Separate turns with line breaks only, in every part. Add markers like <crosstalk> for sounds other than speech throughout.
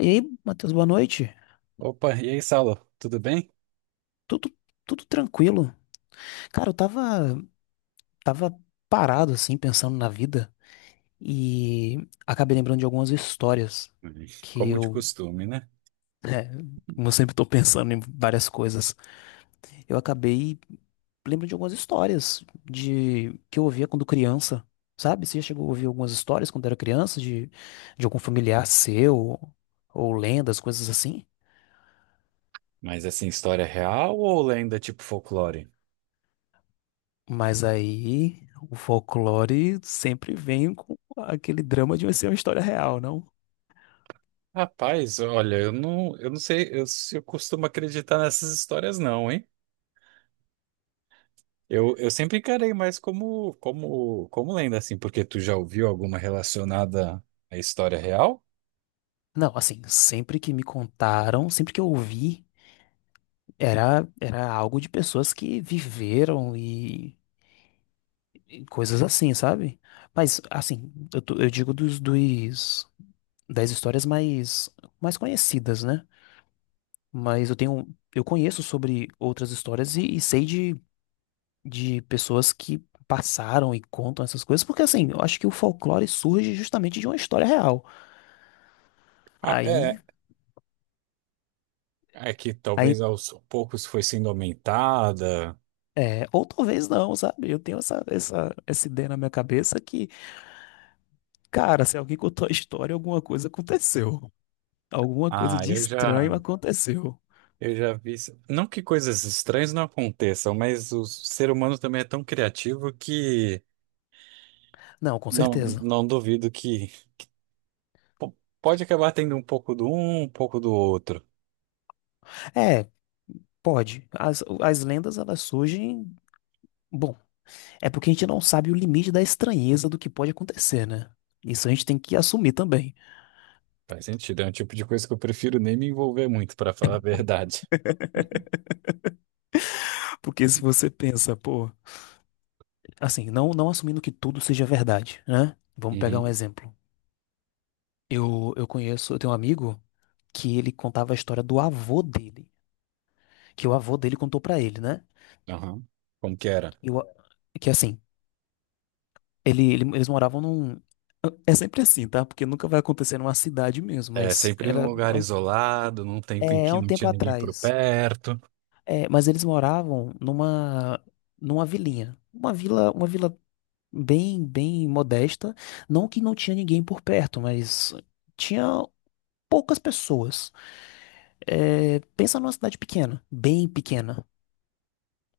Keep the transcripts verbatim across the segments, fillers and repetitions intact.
E aí, Matheus, boa noite.
Opa, e aí, Saulo? Tudo bem?
Tudo, tudo tranquilo. Cara, eu tava, tava parado, assim, pensando na vida e acabei lembrando de algumas histórias
Uhum.
que
Como de
eu,
costume, né?
<laughs> é, como eu sempre tô pensando em várias coisas, eu acabei lembrando de algumas histórias de que eu ouvia quando criança, sabe? Você já chegou a ouvir algumas histórias quando era criança de, de algum familiar seu ou lendas, coisas assim?
Mas assim, história real ou lenda tipo folclore?
Mas aí o folclore sempre vem com aquele drama de ser uma história real, não?
Rapaz, olha, eu não, eu não sei eu, se eu costumo acreditar nessas histórias, não, hein? Eu, eu sempre encarei mais como, como, como lenda, assim, porque tu já ouviu alguma relacionada à história real?
Não, assim, sempre que me contaram, sempre que eu ouvi, era, era algo de pessoas que viveram e, e coisas assim, sabe? Mas, assim, eu, tô- eu digo dos, dos, das histórias mais, mais conhecidas, né? Mas eu tenho, eu conheço sobre outras histórias e, e sei de de pessoas que passaram e contam essas coisas, porque assim, eu acho que o folclore surge justamente de uma história real.
Ah,
Aí,
é, é que
aí
talvez aos poucos foi sendo aumentada.
é, ou talvez não, sabe? Eu tenho essa, essa, essa ideia na minha cabeça que, cara, se alguém contou a história, alguma coisa aconteceu. Alguma coisa
Ah,
de
eu já.
estranho aconteceu.
Eu já vi isso. Não que coisas estranhas não aconteçam, mas o ser humano também é tão criativo que
Não, com
não,
certeza.
não duvido que po- pode acabar tendo um pouco do um, um pouco do outro.
É, pode. As, as lendas, elas surgem. Bom, é porque a gente não sabe o limite da estranheza do que pode acontecer, né? Isso a gente tem que assumir também.
Faz sentido, é um tipo de coisa que eu prefiro nem me envolver muito, para falar a
<laughs>
verdade.
Porque se você pensa, pô, assim, não, não assumindo que tudo seja verdade, né? Vamos pegar um
Uhum.
exemplo. Eu, eu conheço, eu tenho um amigo que ele contava a história do avô dele, que o avô dele contou pra ele, né?
Aham. Como que era?
E o- que assim, ele, ele- eles moravam num. É sempre assim, tá? Porque nunca vai acontecer numa cidade mesmo,
É
mas
sempre num
era.
lugar isolado, num tempo em
É, é
que
um
não
tempo
tinha ninguém por
atrás.
perto.
É, mas eles moravam numa, numa vilinha. Uma vila, uma vila bem, bem modesta. Não que não tinha ninguém por perto, mas tinha poucas pessoas. É, pensa numa cidade pequena, bem pequena,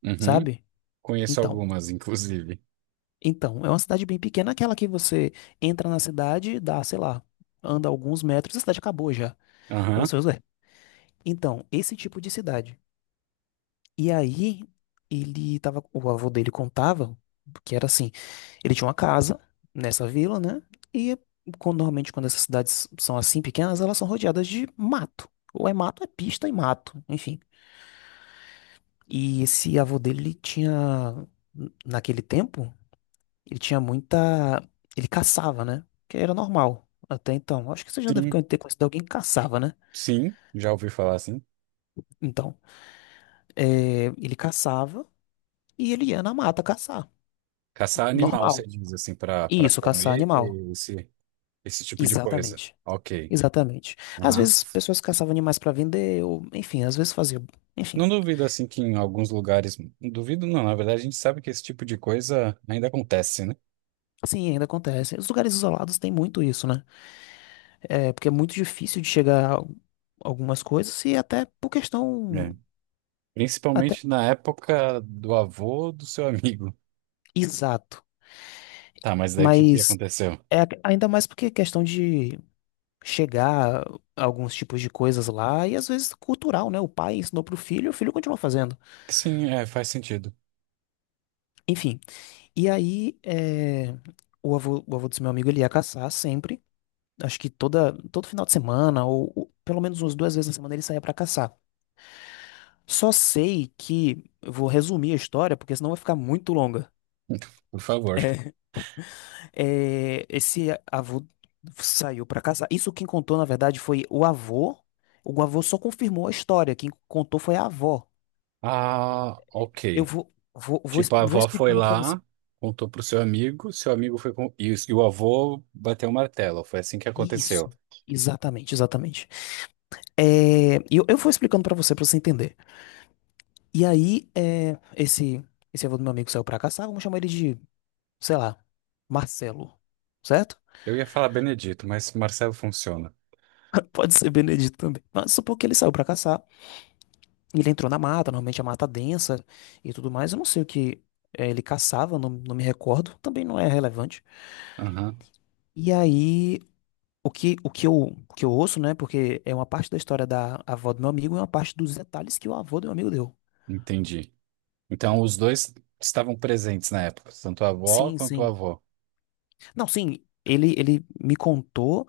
Uhum.
sabe?
Conheço
Então,
algumas, inclusive.
então, é uma cidade bem pequena, aquela que você entra na cidade, dá, sei lá, anda alguns metros, a cidade acabou já. Aí
Aham.
você, ué, então, esse tipo de cidade. E aí, ele tava, o avô dele contava que era assim, ele tinha uma casa nessa vila, né? E quando- normalmente quando essas cidades são assim pequenas, elas são rodeadas de mato. Ou é mato, é pista e mato, enfim. E esse avô dele, ele tinha, naquele tempo, ele tinha muita. Ele caçava, né? Que era normal até então. Acho que você já deve con-
Sim,
ter conhecido alguém que caçava, né?
sim, já ouvi falar assim.
Então, é, ele caçava e ele ia na mata caçar.
Caçar animal, você
Normal.
diz, assim, para para
Isso, caçar
comer
animal.
esse, esse tipo de coisa.
Exatamente.
Ok.
Exatamente. Às
Aham.
vezes, pessoas caçavam animais para vender, ou enfim, às vezes faziam. Enfim,
Não duvido, assim, que em alguns lugares. Não duvido, não. Na verdade, a gente sabe que esse tipo de coisa ainda acontece, né?
sim, ainda acontece. Os lugares isolados têm muito isso, né? É, porque é muito difícil de chegar a algumas coisas e até por questão
É.
até
Principalmente na época do avô do seu amigo.
exato,
Tá, mas daí o que que
mas
aconteceu?
é a- ainda mais porque é questão de chegar a alguns tipos de coisas lá e às vezes cultural, né? O pai ensinou pro filho, o filho continua fazendo.
Sim, é, faz sentido.
Enfim, e aí é, o avô, o avô desse meu amigo ele ia caçar sempre, acho que toda todo final de semana ou, ou pelo menos umas duas vezes na semana ele saía pra caçar. Só sei que eu vou resumir a história porque senão vai ficar muito longa.
Por favor.
É, esse avô saiu para casar. Isso quem contou, na verdade, foi o avô. O avô só confirmou a história. Quem contou foi a avó.
Ah, ok.
Eu vou, vou, vou, es-
Tipo, a
vou
avó foi
explicando para você.
lá, contou pro seu amigo, seu amigo foi com. E, o- e o avô bateu o martelo. Foi assim que aconteceu.
Isso. Exatamente, exatamente. É, e eu, eu vou explicando para você, para você entender. E aí, é, esse, esse avô do meu amigo saiu para caçar. Vamos chamar ele de, sei lá, Marcelo. Certo?
Eu ia falar Benedito, mas Marcelo funciona.
<laughs> Pode ser Benedito também. Mas supor que ele saiu para caçar. E ele entrou na mata, normalmente a mata densa e tudo mais. Eu não sei o que eh, ele caçava, não, não me recordo, também não é relevante.
Aham,
E aí, o que, o que eu, o que eu ouço, né? Porque é uma parte da história da avó do meu amigo e uma parte dos detalhes que o avô do meu amigo deu.
entendi. Então, os dois estavam presentes na época, tanto a avó
Sim,
quanto o
sim.
avô.
Não, sim, ele, ele me contou.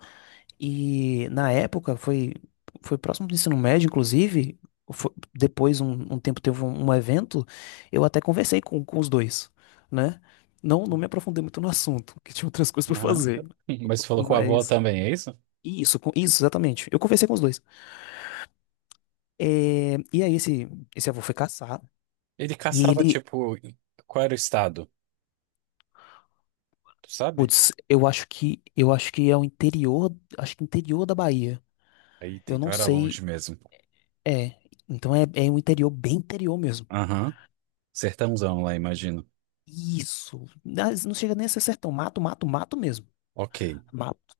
E na época foi, foi próximo do ensino médio, inclusive. fo- depois, um, um tempo, teve um, um evento. Eu até conversei com, com os dois, né? Não, não me aprofundei muito no assunto, que tinha outras <laughs> coisas pra
Aham.
fazer.
<laughs> Mas você falou com o avô
Mas.
também, é isso?
Isso, com- isso, exatamente. Eu conversei com os dois. É, e aí, esse, esse avô foi caçar.
Ele
E
caçava,
ele.
tipo, qual era o estado? Tu sabe?
Putz, eu acho que. Eu acho que é o interior. Acho que interior da Bahia.
Aí,
Eu
então
não
era longe
sei.
mesmo.
É. Então é, é um interior bem interior mesmo.
Aham. Sertãozão lá, imagino.
Isso. Não não chega nem a ser sertão. Mato, mato, mato mesmo.
Ok.
Mato.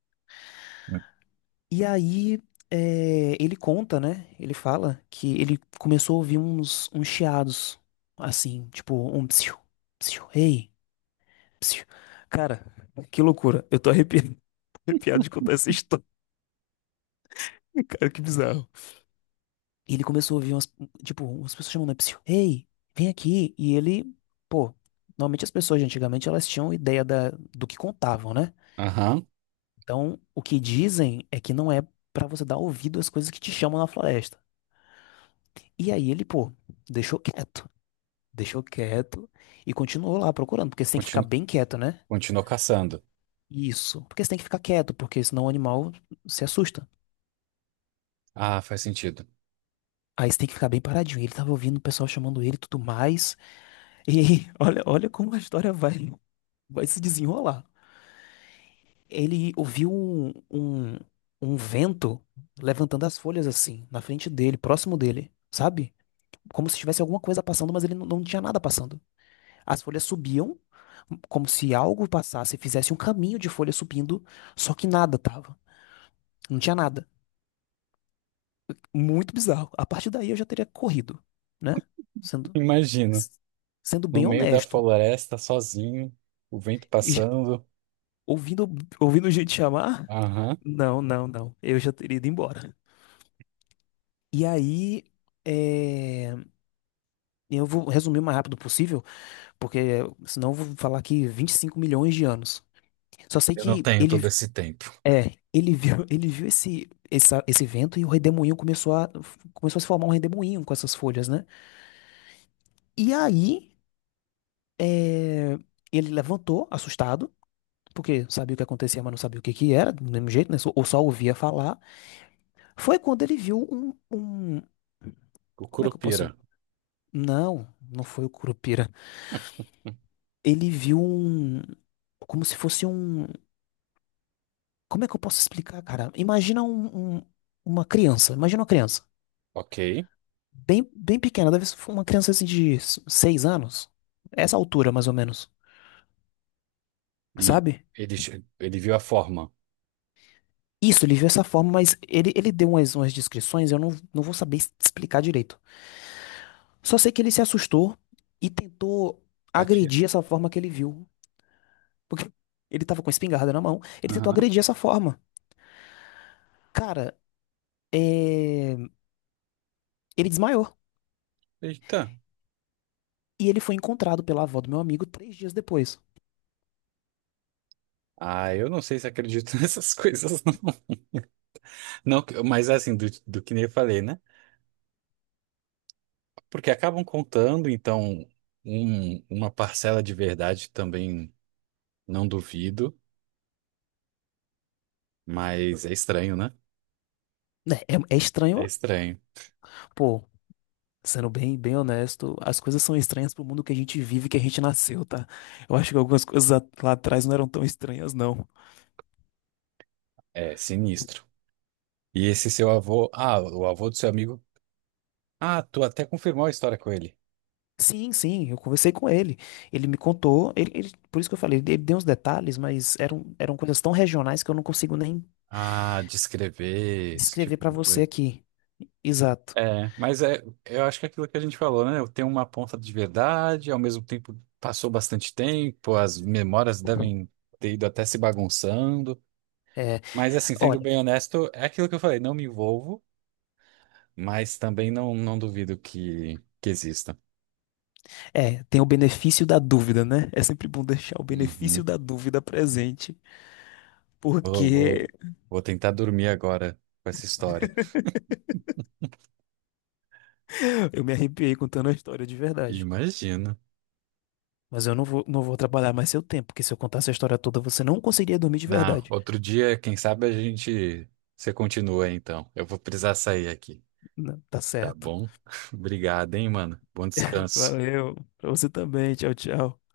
E aí, é, ele conta, né? Ele fala que ele começou a ouvir uns, uns chiados, assim, tipo, um psiu, psiu, ei, psiu. Cara, que loucura. Eu tô arrepiado, <laughs> arrepiado de contar essa história. <laughs> Cara, que bizarro. E ele começou a ouvir umas, tipo, umas pessoas chamando, né, psiu, ei, vem aqui. E ele, pô, normalmente as pessoas de antigamente, elas tinham ideia da, do que contavam, né?
Aham.
Então, o que dizem é que não é pra você dar ouvido às coisas que te chamam na floresta. E aí ele, pô, deixou quieto. Deixou quieto e continuou lá procurando, porque você tem que ficar
Continu-
bem quieto, né?
Continuou caçando.
Isso. Porque você tem que ficar quieto, porque senão o animal se assusta.
Ah, faz sentido.
Aí você tem que ficar bem paradinho. Ele tava ouvindo o pessoal chamando ele e tudo mais. E <laughs> olha, olha como a história vai, vai se desenrolar. Ele ouviu um, um, um vento levantando as folhas assim, na frente dele, próximo dele, sabe? Como se tivesse alguma coisa passando, mas ele não, não tinha nada passando. As folhas subiam, como se algo passasse, fizesse um caminho de folha subindo, só que nada tava. Não tinha nada. Muito bizarro. A partir daí eu já teria corrido, né?
<laughs>
Sendo,
Imagino,
s- sendo
no
bem
meio da
honesto.
floresta, sozinho, o vento
E já-
passando.
Ouvindo, ouvindo gente chamar?
Aham.
Não, não, não. Eu já teria ido embora. E aí, é, eu vou resumir o mais rápido possível, porque senão eu vou falar aqui vinte e cinco milhões de anos. Só sei
Eu não
que
tenho
ele
todo esse tempo.
É, ele viu, <laughs> ele viu esse, essa- esse vento e o redemoinho começou a, começou a se formar um redemoinho com essas folhas, né? E aí, é, ele levantou, assustado, porque sabia o que acontecia, mas não sabia o que que era, do mesmo jeito, né? Só- Ou só ouvia falar. Foi quando ele viu um, um-
O
como é que eu
Curupira.
posso? Não, não foi o Curupira.
Hum.
Ele viu um, como se fosse um, como é que eu posso explicar, cara? Imagina um, um- uma criança, imagina uma criança.
Ok.
Bem, bem pequena, deve ser uma criança assim de s- seis anos. Essa altura, mais ou menos,
E
sabe?
ele, che- ele viu a forma.
Isso, ele viu essa forma, mas ele, ele deu umas, umas descrições, eu não, não vou saber es- explicar direito. Só sei que ele se assustou e tentou
Atira.
agredir essa forma que ele viu. Porque <laughs> ele tava com a espingarda na mão, ele tentou
Aham.
agredir essa forma. Cara, é... ele desmaiou.
Eita.
E ele foi encontrado pela avó do meu amigo três dias depois.
Ah, eu não sei se acredito <laughs> nessas coisas, não. Não, que- mas assim, do, do que nem eu falei, né? Porque acabam contando, então, um- uma parcela de verdade também não duvido, mas é estranho, né?
Né? É, é
É
estranho,
estranho.
pô. Sendo bem, bem honesto, as coisas são estranhas pro mundo que a gente vive, que a gente nasceu, tá? Eu acho que algumas coisas a- lá atrás não eram tão estranhas, não.
É sinistro. E esse seu avô, ah, o avô do seu amigo, ah, tu até confirmou a história com ele.
Sim, sim, eu conversei com ele. Ele me contou, ele, ele- por isso que eu falei, ele deu uns detalhes, mas eram, eram coisas tão regionais que eu não consigo nem
Ah, descrever esse
descrever
tipo
pra
de
você
coisa.
aqui. Exato.
É, mas é, eu acho que é aquilo que a gente falou, né? Eu tenho uma ponta de verdade, ao mesmo tempo passou bastante tempo, as memórias devem ter ido até se bagunçando.
É,
Mas assim, sendo
olha,
bem honesto, é aquilo que eu falei, não me envolvo, mas também não, não duvido que, que exista.
é, tem o benefício da dúvida, né? É sempre bom deixar o benefício
Uhum.
da dúvida presente,
Vou,
porque
vou, vou tentar dormir agora com essa história.
eu me arrepiei contando a história de verdade.
Imagino.
Mas eu não vou, não vou atrapalhar mais seu tempo, porque se eu contar essa história toda, você não conseguiria dormir de
Na,
verdade.
outro dia, quem sabe a gente, você continua então. Eu vou precisar sair aqui.
Não, tá
Tá
certo.
bom? <laughs> Obrigado, hein, mano. Bom descanso.
Valeu. Pra você também. Tchau, tchau.